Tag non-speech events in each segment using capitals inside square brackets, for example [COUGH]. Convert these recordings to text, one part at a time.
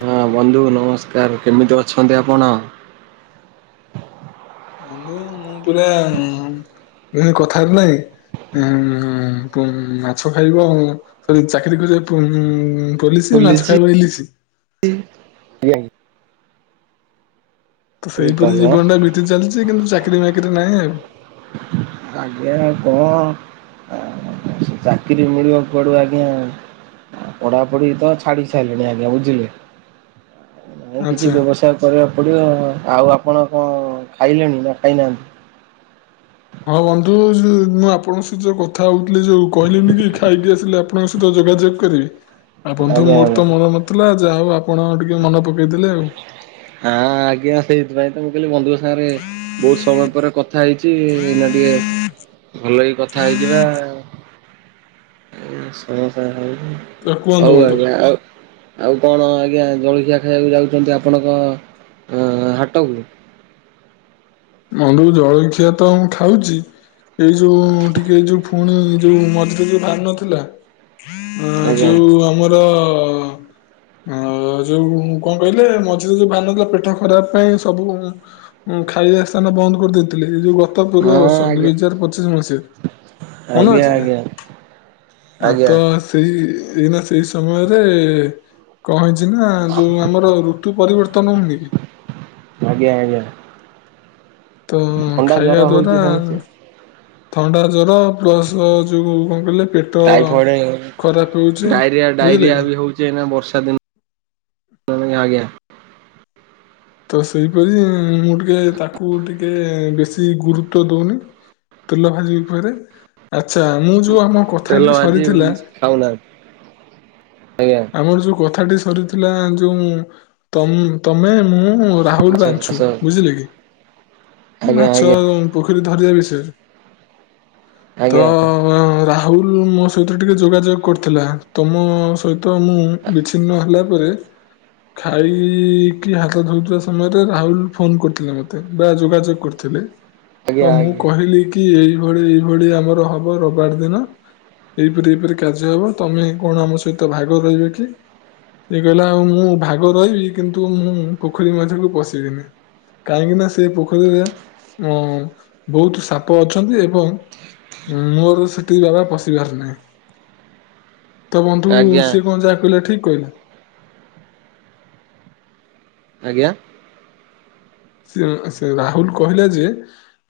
ହଁ ବନ୍ଧୁ ନମସ୍କାର, କେମିତି ଅଛନ୍ତି ଆପଣ? [INAUDIBLE] ବନ୍ଧୁ ମୁଁ ପୁରା ଗୋଟେ କଥାରେ ନାହିଁ ଉଁ- ଉଁ ମାଛ ଖାଇବ ଚାକିରି କରିବ ପୋ ପୋଲିସି ମାଛ ବୁଲିଛି ଖାଇବ ଇଲିଶି। [UNINTELLIGIBLE] ତ ଏଇ ସେଇପରି ତଲ ଜୀବନ ଟା ବିତି ଚାଲିଛି, କିନ୍ତୁ ଚାକିରି ବାକିରି ନାହିଁ ଆଉ। ଆଜ୍ଞା କଣ? ଚାକିରି ମିଳିବ କୁଆଡୁ ଆଜ୍ଞା? ପଢାପଢି ତ ଛାଡି ସାରିଲିଣି, ଆଜ୍ଞା ବୁଝିଲେ? ଆଉ କିଛି ଆଚ୍ଛା ବ୍ୟବସାୟ କରିବାକୁ ପଡିବ ଆଉ। ଆଉ ଆ ଆପଣ କଣ ଖାଇଲେଣି ନା ଖାଇ ନାହାନ୍ତି? ହଁ ବନ୍ଧୁ ମୁଁ ଆପଣଙ୍କ ସହିତ କଥା ହଉଥିଲି, ଯୋଉ କହିଲିିନି କି ଖାଇକି ଆସିଲି। ଆପଣଙ୍କ ସହିତ ଯୋଗା ଯୋଗ କରିବି। ଆଁ ବନ୍ଧୁ ଆଜ୍ଞା ମୋର ଆଜ୍ଞା ହଁ ତ ମନ ନଥିଲା, ଯାହା ହଉ ଆଉ ଆପଣ ଟିକେ ମନେ ପକେଇ ଦେଲେ ଆଉ। ହଁ ଆଜ୍ଞା ସେଇଥିପାଇଁ ତ ମୁଁ କହିଲି ବନ୍ଧୁଙ୍କ ସାଙ୍ଗରେ, ବହୁତ ସମୟ ପରେ କ ଥା ହେଇଛି, ଏଇନା ଟିକେ ଭଲ ହେଇ କଥା ହେଇଯିବା। [UNINTELLIGIBLE] କୁହନ୍ତୁ ହଉ ବନ୍ଧୁ। ଆଜ୍ଞା ଆଉ ଆଉ। କଣ ଆଜ୍ଞା ଜଳଖିଆ ଖାଇବାକୁ ଯାଉଛନ୍ତି ଆପଣଙ୍କ ଅ ହାଟକୁ? ବନ୍ଧୁ ଜଳଖିଆ ତ ମୁଁ ଖାଉଛି ଏଇ ଯୋଉ ଟିକେ ଏଇ ଯୋଉ ଫୁଣି ଯୋଉ ମଝିରେ ଯୋଉ ଭାରିନଥିଲା ଅ ଯୋଉ ଆମର ହ [INAUDIBLE] ଆ ଯୋଉ କଣ କହିଲେ ମଝିରେ ଯୋଉ ଭାରିନଥିଲା ପେଟ ଖରାପ ପାଇଁ ସବୁ ଖାଇ ଦୋକାନ ବନ୍ଦ କରିଦେଇଥିଲେ ଏ ଯୋଉ ଗ ତ ପୂର୍ବ ହଁ ବର୍ଷ ଦୁଇ ଆଜ୍ଞା ହଜାର ପଚିଶ ମସିହାରେ ମନ ଆଜ୍ଞା ଅଛି ନା? ଆଜ୍ଞା। ଆ ଆଜ୍ଞା। ତ ସେଇ ଏଇ ନା ସେଇ ସମୟରେ କଣ ହେଇଛି ନା ଯୋଉ ଆମର ଋତୁ ପରିବର ତନ ହଉନି କି ଆଜ୍ଞା ଆଜ୍ଞା। ତ ଥଣ୍ଡା ଜର ଖାଇବା ଦ୍ଵାରା ହଉଛି ସମସ୍ତେ। ଥଣ୍ଡା ଜ୍ବର ବୟସ ଯୋଉ କଣ କହିଲେ ପେଟ ଟାଇଫଏଡ ଖରାପ ହଉଚି ଡାଇରିଆ ଡାଇରିଆ ବୁଝିଲେ ବି କି? ହଉଛି ବର୍ଷା ଦିନ ହ [INAUDIBLE] ଆଜ୍ଞା। ତ ସେଇପରି ମୁଁ ଟିକେ ତାକୁ ଟିକେ ବେଶୀ ଗୁରୁତ୍ବ ଦଉନି। ତେଲ ଭାଜି ଉପରେ ଆଚ୍ଛା ମୁଁ ଯୋଉ ଆମ ତେଲ କଥାଟି ଭାଜି ସରିଥିଲା ଖାଉନାହାନ୍ତି ଆଜ୍ଞା ଆମର ଯୋଉ କଥାଟି ସରିଥିଲା ଯୋଉ ତମ ତମେ ମୁଁ ହଁ ରାହୁଲ ମାଛ ବାଛୁ ଚାଷ ବୁଝିଲେ କି ଆଜ୍ଞା ମାଛ ଆଜ୍ଞା ପୋଖରୀ ଧରିବା ବିସ୍ ତ ଆଜ୍ଞା ହା ରାହୁଲ ମୋ ସହିତରେ ଟିକେ ଯୋଗାଯୋଗ କରିଥିଲା ତମ ସହିତ ତ ମୁଁ ବିଚ୍ଛିନ୍ନ ହେଲା ପରେ ଖାଇଇକି ହାତ ଧଉଥିବା ସମୟରେ ରାହୁଲ ଫୋନ କରିଥିଲେ ମତେ ବା ଯୋଗାଯୋଗ କରିଥିଲେ। ତ ଆଜ୍ଞା ମୁଁ ଆଜ୍ଞା କହିଲି କି ଏଇଭଳି ଏଇଭଳି ଆମର ହବ ରବିବାର ଦିନ। ଏଇପରି ଏଇପରି କାର୍ଯ୍ୟ ହବ ତମେ କଣ ଆମ ସହିତ ଭାଗ ରହିବ କି? ସେ କହିଲା ଆଉ ମୁଁ ଭାଗ ରହିବି, କିନ୍ତୁ ମୁଁ ପୋଖରୀ ମଝିକୁ ପଶିବିନି। କାହିଁକି ନା ସେ ପୋଖରୀରେ ଆଁ ବହୁତ ସାପ ଅଛନ୍ତି ଏବଂ ମୋର ସେଠିକି ବାବା ପଶିିବାର ନାହିଁ। [INAUDIBLE] ତୁ ସିଏ କଣ ଯାହା କହିଲା ଠିକ କହିଲା? ଆଜ୍ଞା ସେ ସେ ରାହୁଲ କହିଲା ଯେ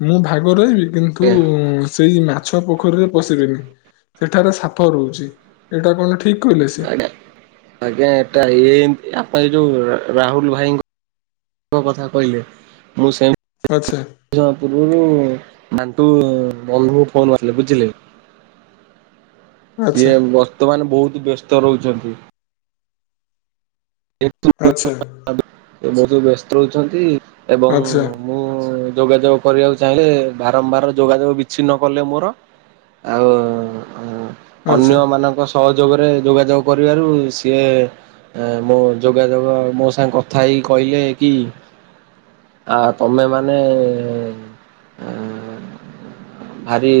ମୁଁ ଭାଗ ରହିବି କିନ୍ତୁ ସେଇ ମା ଛ ପୋଖରୀରେ ପଶିବିନି। ସେଠାରେ ସାପ ରହୁଛି ଏଇଟା କଣ ଠିକ କହିଲେ ସେ? ଆଜ୍ଞା ଆଜ୍ଞା ଆଜ୍ଞା ଏଟା ଇଏ ଏମତି ଆପ ଯୋଉ ରାହୁଲ ଭାଇଙ୍କ ତୋକଥା କହିଲେ ମୁ ସେମ୍। ଆଚ୍ଛା [UNINTELLIGIBLE] ବନ୍ଧୁ ଫୋନ ମାରିଲେ ବୁଝିଲେ। ଆଚ୍ଛା ସିଏ ବର୍ତ୍ତମାନ ବହୁତ ବ୍ୟସ୍ତ ରହୁଛନ୍ତି। ଆଚ୍ଛା ବହୁତ ବ୍ୟସ୍ତ ରହୁଛନ୍ତି ଏବଂ ଆଚ୍ଛା ମୁଁ ଯୋଗାଯୋଗ କରିବାକୁ ଚାହିଁଲେ ବାରମ୍ବାର ଯୋଗାଯୋଗ ବିଚ୍ଛିନ୍ନ କଲେ ମୋର ଆଉ ଆଚ୍ଛା। ଅନ୍ୟ ମାନଙ୍କ ସହଯୋଗରେ ଯୋଗାଯୋଗ କରିବାରୁ ସିଏ ଏ ମୋ ଯୋଗାଯୋଗ ମୋ ସାଙ୍ଗେ କଥା ହେଇକି କହିଲେ କି ଆ ତମେ ମାନେ ଭାରି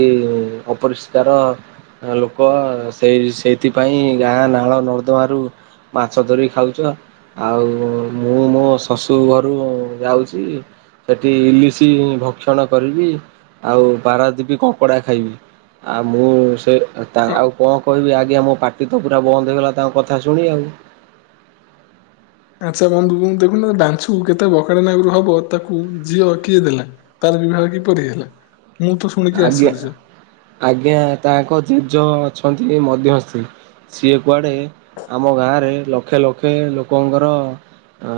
ଅପରିଷ୍କାର ଲୋକ ସେଇ ସେଇଥିପାଇଁ ଗାଁ ନାଳ ନର୍ଦମା ରୁ ମାଛ ଧରିିକି ଖାଉଛ ଆଉ ମୁଁ ମୋ ଶଶୁ ଘରୁ ଯାଉଛି ସେଠି ଇଲିଶି ଭକ୍ଷଣ କରିବି ଆଉ ପାରାଦିପି କଙ୍କଡା ଖାଇବି। ଆଉ ମୁଁ ସେ ଅ, ଆଉ କଣ କହିବି ଆଜ୍ଞା ମୋ ପାଟି ତ ପୁରା ବନ୍ଦ ହେଇଗଲା ତାଙ୍କ କଥା ଶୁଣି ଆଉ।। [UNINTELLIGIBLE] ଦେଖୁନ ବାଛୁ କେତେ ବକଡା ନାଗରୁ ହବ ତାକୁ ଝିଅ କିଏ ଦେଲା ତାର ବିବାହ କିପରି ହେଲା? ମୁଁ ତ ଶୁଣିକି ଆଜ୍ଞା ଆଶ୍ଚର୍ଯ୍ୟ ଆଜ୍ଞା ତାଙ୍କ ଜେଜ ଅଛନ୍ତି ମଧ୍ୟସ୍ତି। ସିଏ କୁଆଡେ ଆମ ଗାଁରେ ଲକ୍ଷେ ଲକ୍ଷେ ଲୋକଙ୍କର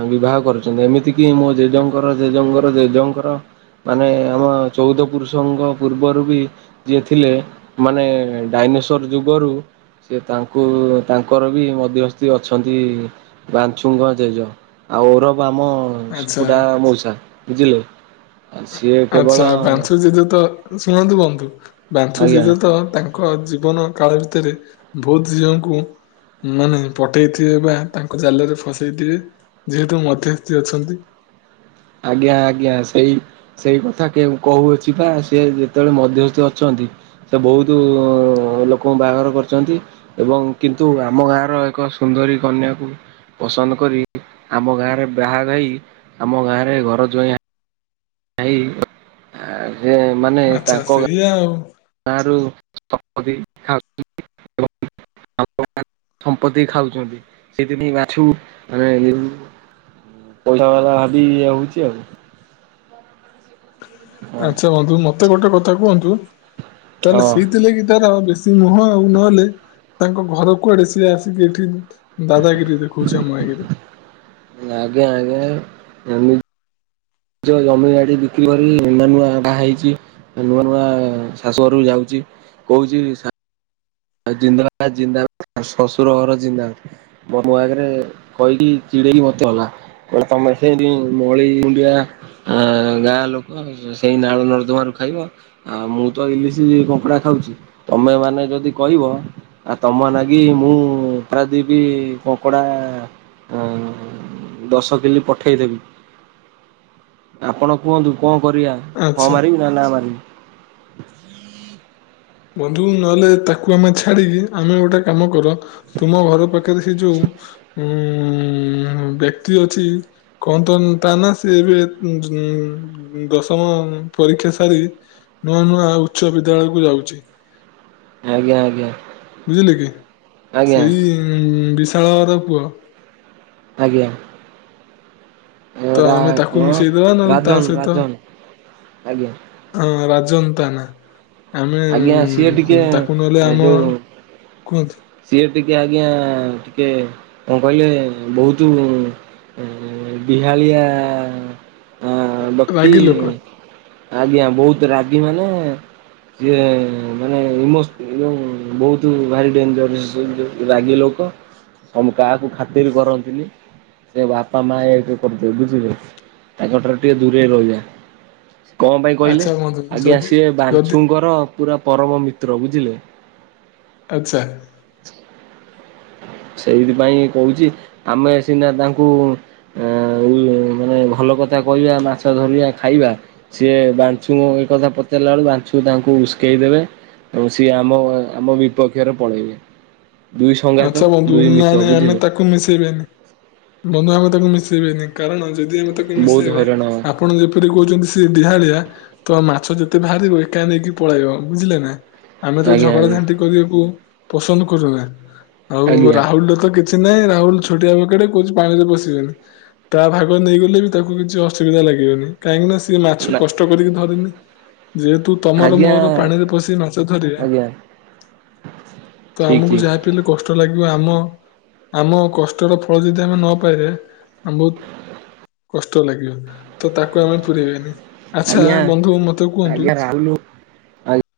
ବିବାହ କରୁଛନ୍ତି ଏମିତି କି ମୋ ଜେଜେଙ୍କର ଜେଜେଙ୍କର ଜେଜଙ୍କର ମାନେ ଆମ ଚଉଦ ପୁରୁଷଙ୍କ ପୂର୍ବରୁ ବି ଯିଏ ଥିଲେ ମାନେ ଡାଇନୋସର ଯୁଗରୁ ସେ ତାଙ୍କୁ ତାଙ୍କର ବି ମଧ୍ୟସ୍ଥି ଅଛନ୍ତି ବାଛୁଙ୍ଗ ଜେଜ ଆଉ ଔରବ ଆମ ସୁକୁଟା ଆଚ୍ଛା। ମଉସା ବୁଝିଲୁ। ଆଛା ବାଂଶୁ ଜେଜେ ତ ଶୁଣନ୍ତୁ ବନ୍ଧୁ ବାଞ୍ଚୁ ଆଜ୍ଞା ଜେଜେ ତ ତାଙ୍କ ଜୀବନ କାଳ ଭ ରେ ବହୁତ ଝିଅଙ୍କୁ ମାନେ ପଠେଇଥିବେ ବା ତାଙ୍କ ଜାଲରେ ଫସେଇଥିବେ ଯେହେତୁ ମଧ୍ୟସ୍ଥି ଅଛନ୍ତି। [UNINTELLIGIBLE] ଆଜ୍ଞା ଆଜ୍ଞା ସେଇ ସେଇ କଥା କହୁଅଛି ପା ସେ ଯେତେବେଳେ ମଧ୍ୟସ୍ଥି ଅଛନ୍ତି ସେ ବହୁତ ଲୋକଙ୍କୁ ବାହାଘର କରିଛନ୍ତି ଏବଂ କିନ୍ତୁ ଆମ ଗାଁର ଏକ ସୁନ୍ଦର କନ୍ୟା କୁ ପସନ୍ଦ କରି ଆମ ଗାଁ ରେ ବାହାଘର ହୋଇ ଏରେ ଘର ଜଇଁଆ ଭାଇ ଯେ ମାନେ ଆଚ୍ଛା ତାଙ୍କ ସେଇଆ ଆଉ [UNINTELLIGIBLE] ସମ୍ପତ୍ତି ଖାଉଛନ୍ତି ସେଥିପାଇଁ ମା ପଇସା ବାଲା ଭାବି ଇଏ ହଉଛି ଆଉ ହଁ ଆଛା ବନ୍ଧୁ ମତେ ଗୋଟେ କଥା କୁହନ୍ତୁ? ତାହେଲେ ହଁ ସିଇଥିଲେ କି ସେ ମୁହଁ ଆଉ ନହେଲେ ତାଙ୍କ ଘର କୁଆଡେ ସିଏ ଆସିକି ଏଠି ଦାଦାଗିରି ଦେଖାଉଚି ଆମ ଆଗରେ ଆଜ୍ଞ ଆଜ୍ଞା। ନିଜ ଜମି ବାଡ଼ି ବିକ୍ରି କରି ନୂଆ ନୂଆ ବାହା ହେଇଛି ନୂଆ ନୂଆ ଶାଶୁ ଘରକୁ ଯାଉଛି। କହୁଛି ସ ଆଉ ଜିନ୍ଦାବାଦ୍ ଜିନ୍ଦାବାଦ୍ ଶଶୁର ଘର ଜିନ୍ଦାବାଦ୍। [UNINTELLIGIBLE] ଗଟେ ତମେ ସେଇଠି ମଳି ମୁଣ୍ଡିଆ ଅ ଗାଁ ଲୋକ ସେଇ ନାଳ ନର୍ଦ୍ଦମା ଖାଇବ ଆଉ ମୁଁ ତ ଇଲିଶି କଙ୍କଡା ଖାଉଛି, ତମେ ମାନେ ଯଦି କହିବ ଆଉ ତମ ନାଗି ମୁଁ ପାରାଦୀପ କଙ୍କଡା ଦଶ କିଲି ପଠେଇଦେବି ଆପଣ କୁହନ୍ତୁ? କଣ କରିବା ହଁ ଆଚ୍ଛା। ମାରିବି ନା ନା ମାରିବି? ବନ୍ଧୁ ନହେଲେ ତାକୁ ଆମେ ଛାଡିକି ଆମେ ଗୋଟେ କାମ କର ତୁମ ଘର ପାଖ ସେ ଯୋଉ ଉ ବ୍ୟକ୍ତି ଅଛି କହନ୍ତ ତା ନା ସ ଏବେ ଦଶମ ପରୀକ୍ଷା ସାରି ନୂଆ ନୂଆ ଉଚ୍ଚ ବିଦ୍ୟାଳୟକୁୁ ଯାଉଛି। ଆଜ୍ଞା ଆଜ୍ଞା। ବୁଝିଲେ କି ଆଜ୍ଞା -ସେଇ ବିଶାଳଘର ପୁଅ। ଆଜ୍ଞା। ତ ରା ଆମେ ତାକୁ କଣ ମିଶେଇଦବା ନହେଲେ ତା ରାଜନ ସହିତ, ରାଜନ ଆଜ୍ଞା ହଁ। ଜତା ନା। ଆମେ ଆଜ୍ଞା ସିଏ ଟିକେ ତାକୁ ନହେଲେ ଆମ ଯୋଉ କୁହନ୍ତୁ। ସିଏ ଟିକେ ଆଜ୍ଞା ଟିକେ କଣ କହିଲେ ବହୁତ ଏ ବିହାଳିଆ ହଁ ଭକ୍ତି ରାଗି ଲୋକ ଆଜ୍ଞା ବହୁତ ରାଗି ମାନେ ସିଏ ମାନେ ବହୁତ ଭାରି ଡେଞ୍ଜର ରାଗି ଲୋକ। ଆମ କାହାକୁ ଖାତିରି କରନ୍ତିନି। ସେ ବାପା ମା କରିଦେ ବୁଝିଲେ ତାଙ୍କଠାରୁ ଟିକେ ଦୂରେଇ ରହିଯା। କଣ ପାଇଁ କହିଲେ ଆଚ୍ଛା ବନ୍ଧୁ ଆଗେ ଯଦି ଆସିବେ ବା ଯଦି ପୁରା ପରମ ମିତ୍ର ବୁଝିଲେ। ଆଚ୍ଛା। ସେଇଥିପାଇଁ କହୁଛି ଆମେ ସିନା ତାଙ୍କୁ ମାନେ ଭଲ ଭଲ କଥା କହିବା ମାଛ ଧରିବା ଖାଇବା ସିଏ ବାଂଛୁ କଥା ପଚାରିଲା ବେଳକୁ ବାଛୁ ତାଙ୍କୁ ଉସ୍କେଇ ଦେବେ ଏବଂ ସିଏ ଆମ ଆମ ବିପକ୍ଷରେ ପଳେଇବେ ଦୁଇ ସଙ୍ଗାତ। ନା ଆମେ ତାକୁ ମିଶେଇବେନି ବନ୍ଧୁ ଆମେ ତାକୁ ମିଶେଇବେନି କାରଣ ଆ ଯଦି ଆମେ ତାକୁ ବହୁତ ମିଶାଇବା ହଇରାଣ ଆପଣ ଯେପରି କହୁଛନ୍ତି ସେ ଡିହାଳିଆ। ତ ଆ ମାଛ ଯେତେ ବାହାରିବ ଏକା ନେଇକି ପଳେଇବ ବୁଝିଲେ ନା ଆମେ ତ ହବା ଆଜ୍ଞା ଝଗଡା ଆଜ୍ଞା ଝାଣ୍ଟି କରିବାକୁ। ପସନ୍ଦ କରୁନା ଆଉ ଆଜ୍ଞା ରାହୁଲରେ ତ କେ କିଛି ନାହିଁ ରାହୁଲ ଛୋଟିଆ ବକଟେ କହୁଛି ପାଣିରେ ପଶିବେନି। ତା ଭାଗରେ ନେଇଗଲେ ବି ତାକୁ କିଛି ଅସୁବିଧା ଲାଗିବନି କାହିଁକି ନା ସିଏ ମାଛ ନା କଷ୍ଟ କରିକି ଧରିନି। ଯେହେତୁ ତମର ଆଜ୍ଞା ମୋର ପାଣିରେ ପଶି ମାଛ ଧରିବା। ଆଜ୍ଞା ତ ଠିକ ଆମକୁ ଠିକ। ଯାହା ପିଇଲେ କଷ୍ଟ ଲାଗିବ ଆମ ଆମ କଷ୍ଟର ଫଳ ଯଦି ଆମେ ନ ପାଇବା ଆମ ବ କଷ୍ଟ ଲାଗିବ ତ ତାକୁ ଆମେ ପୁରାଇବେନି। ଆଚ୍ଛା ଆଜ୍ଞା ବନ୍ଧୁ ମତେ କୁହନ୍ତୁ ଆଜ୍ଞା ରାହୁଲ ଆଜ୍ଞା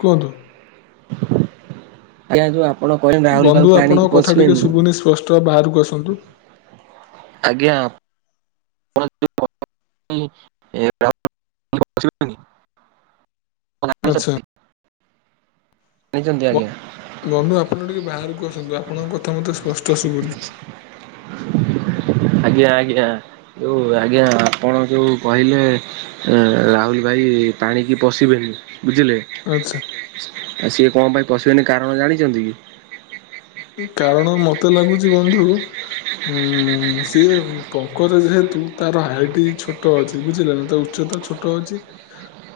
କୁହନ୍ତୁ ରାହୁଲ ବାବୁ ବନ୍ଧୁ ପାଣିକି ଆପଣଙ୍କ କଥା ଟିକେ ପଶିବେନି ଶୁଭୁନି ସ୍ପଷ୍ଟ ବାହାରକୁ ଆସନ୍ତୁ। ଆଜ୍ଞା। [INAUDIBLE] ଆଚ୍ଛା। [INAUDIBLE] ଜାଣିଛନ୍ତି ଆଜ୍ଞା ବନ୍ଧୁ ଆପଣ ଟିକେ ବାହାରକୁ ଆସନ୍ତୁ ଆପଣଙ୍କ କଥା। ତମକୁ ତ ସ୍ପଷ୍ଟ ଶୁଭନି। ଆଜ୍ଞା ଆଜ୍ଞା ଯଉ ଆଜ୍ଞା ଆପଣ ଯୋଉ କହିଲେ ରାହୁଲ ଭାଇ କି ପାଣିକି ପଶିବେନି। ବୁଝିଲେ ଆଚ୍ଛା। ଆ ସିଏ କଣ ପାଇଁ ପଶିବେନି କାରଣ ଜାଣିଛନ୍ତି କି? କାରଣ ମତେ ଲାଗୁଛି ବନ୍ଧୁ ଉଁ ସିଏ ପଙ୍କଜ ଯେହେତୁ ତାର ହାଇଟ୍ ଛୋଟ ଅଛି ବୁଝିଲ ନା ଉଚ୍ଚ ସେତ ଛୋଟ ଅଛି।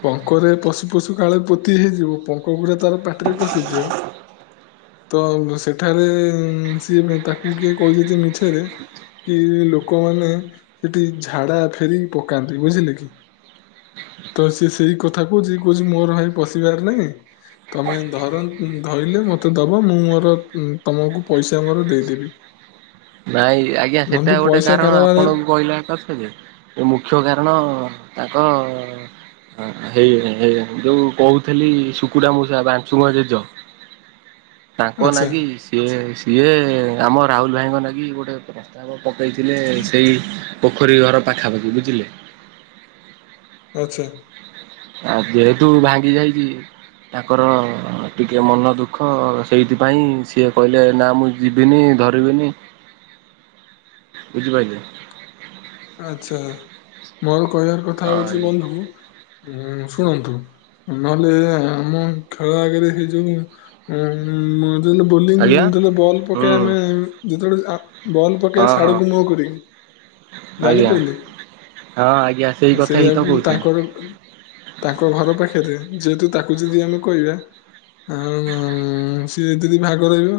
ପଙ୍କରେ ପଶୁ ପଶୁ କାଳେ ପୋତି ହେଇଯିବ ପଙ୍କ ଗୁଡା ତାର ପାଟିରେ ପଶିଯିବ। ତ ସେଠାରେ ସିଏ ତାକୁ କିଏ କହୁଛନ୍ତି ମିଛରେ କି ଲୋକମାନେ ସେଠି ଝାଡା ଫେରିିକି ପକାନ୍ତି ବୁଝିଲେ କି। ତ ସିଏ ସେଇ କଥା କହୁଛି ଯିଏ କହୁଛି ମୋର ଭାଇ ପଶିବାର ନାହିଁ। ତମେ ଧର ଧରିଲେ ମତେ ଦବ ମୁଁ ମୋର ଉଁ ତମକୁ ପଇସା ଆମର ଦେଇଦେବି। ନାଇଁ ଆଜ୍ଞା ସେଟା ବନ୍ଧୁ ଗୋଟେ ପଇସା କାରଣ କାରବାର ଆପଣଙ୍କୁ କହିଲା କରିଛନ୍ତି ଯେ ଏ ମୁଖ୍ୟ କାରଣ ତାଙ୍କ ହଁ ହେଇ ହେଇ ଯୋଉ କହୁଥିଲି ଶୁକୁଡା ମଉସା ବାଂଞ୍ଚୁଗୁଆ ଜେଜ [INAUDIBLE] ତାଙ୍କ ଆଚ୍ଛା ନାଗି ସିଏ ସିଏ ଆମ ରାହୁଲ ଭାଇଙ୍କ ନାଗି ଗୋଟେ ପ୍ରସ୍ତାବ ପକେଇଥିଲେ ସେଇ ପୋଖରୀ ଘର ପାଖାପାଖି ବୁଝିଲେ। ଆଛା। ଆଉ ଯେହେତୁ ଭାଙ୍ଗି ଯାଇଚି ତାଙ୍କର ଟିକେ ମନ ଦୁଃଖ ସେଇଥିପାଇଁ ସିଏ କହିଲେ ନା ମୁଁ ଯିବିନି। ଧରିବିନି ବୁଝିପାଇଲେ? ଆଚ୍ଛା ମୋର କହିବାର କଥା ହଁ ହଉଚି ବନ୍ଧୁ ଶୁଣନ୍ତୁ। ନହେଲେ ଆମ ଗାଁ ଆଗରେ ସେ ଯୋଉ ଉଁ ଯେତେବେଳେ ଆଜ୍ଞା ବଲିଂ ଆଜ୍ଞା ଯେତଳେ ବଲ୍ ହୁଁ ପକେଇବାର ନାଇଁ ଯେତେବେଳେ ଆ ବଲ ପକେଇବେ ହଁ ହଁ ସାଡକୁ ମୁହ କରିକି ଆଜ୍ଞା ଜାଣିପାରିଲେ? ହଁ ଆଜ୍ଞା ସେଇ କଥା ହିଁ ସେଇଆକୁ ତ କହୁଥିଲି। ତାଙ୍କର ତାଙ୍କ ଘର ପାଖରେ ରେ ଯେହେତୁ ତାକୁ ଯଦି ଆମେ କହିବା ଉଁ ସିଏ ଯଦି ଭାଗ ରହିବ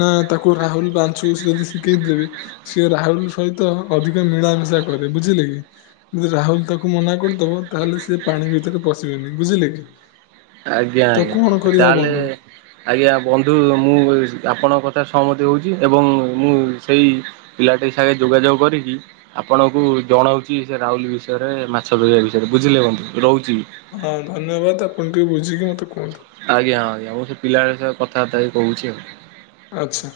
ନା ତାକୁ ରାହୁଲ ବଞ୍ଚୁ ଯଦି ଗେଟ୍ ଦେବି ସିଏ ରାହୁଲ ସହିତ ଅଧି ଟ ମିଳାମିଶା କରେ ବୁଝିଲେ କି ଯଦି ରାହୁଲ ତାକୁ ମନା କରିଦବ ତାହେଲେ ସେ ପାଣି ଭିତରେ ପଶିବେ ନି ବୁଝିଲେ କି? ଆଜ୍ଞା ତ ଆଜ୍ଞା କଣ କରିବା ତାହେଲେ ବନ୍ଧୁ? ଆଜ୍ଞା ବନ୍ଧୁ ମୁଁ ଆପଣଙ୍କ କଥା ସ୍ ସହମତି ହଉଚି ଏବଂ ମୁଁ ସେଇ ପିଲାଟି ସାଙ୍ଗେ ଯୋଗାଯୋଗ କରିକି ଆପଣଙ୍କୁ ଜଣଉଚି ସେ ରାଉଲ ବିଷୟରେ ମାଛ ଧରିବା ବିଷୟରେ ବୁଝିଲେ ବନ୍ଧୁ ରହୁଚି। ହଁ ଧନ୍ୟବାଦ ଆପଣ ଟିକେ ବୁଝିକି ମତେ କୁହନ୍ତୁ। ଆଜ୍ଞା ଆଜ୍ଞା ମୁଁ ସେ ପିଲାମାନଙ୍କ ସହ କଥାବାର୍ତ୍ତା ହେଇ କହୁଚି ଆଉ। ଆଚ୍ଛା।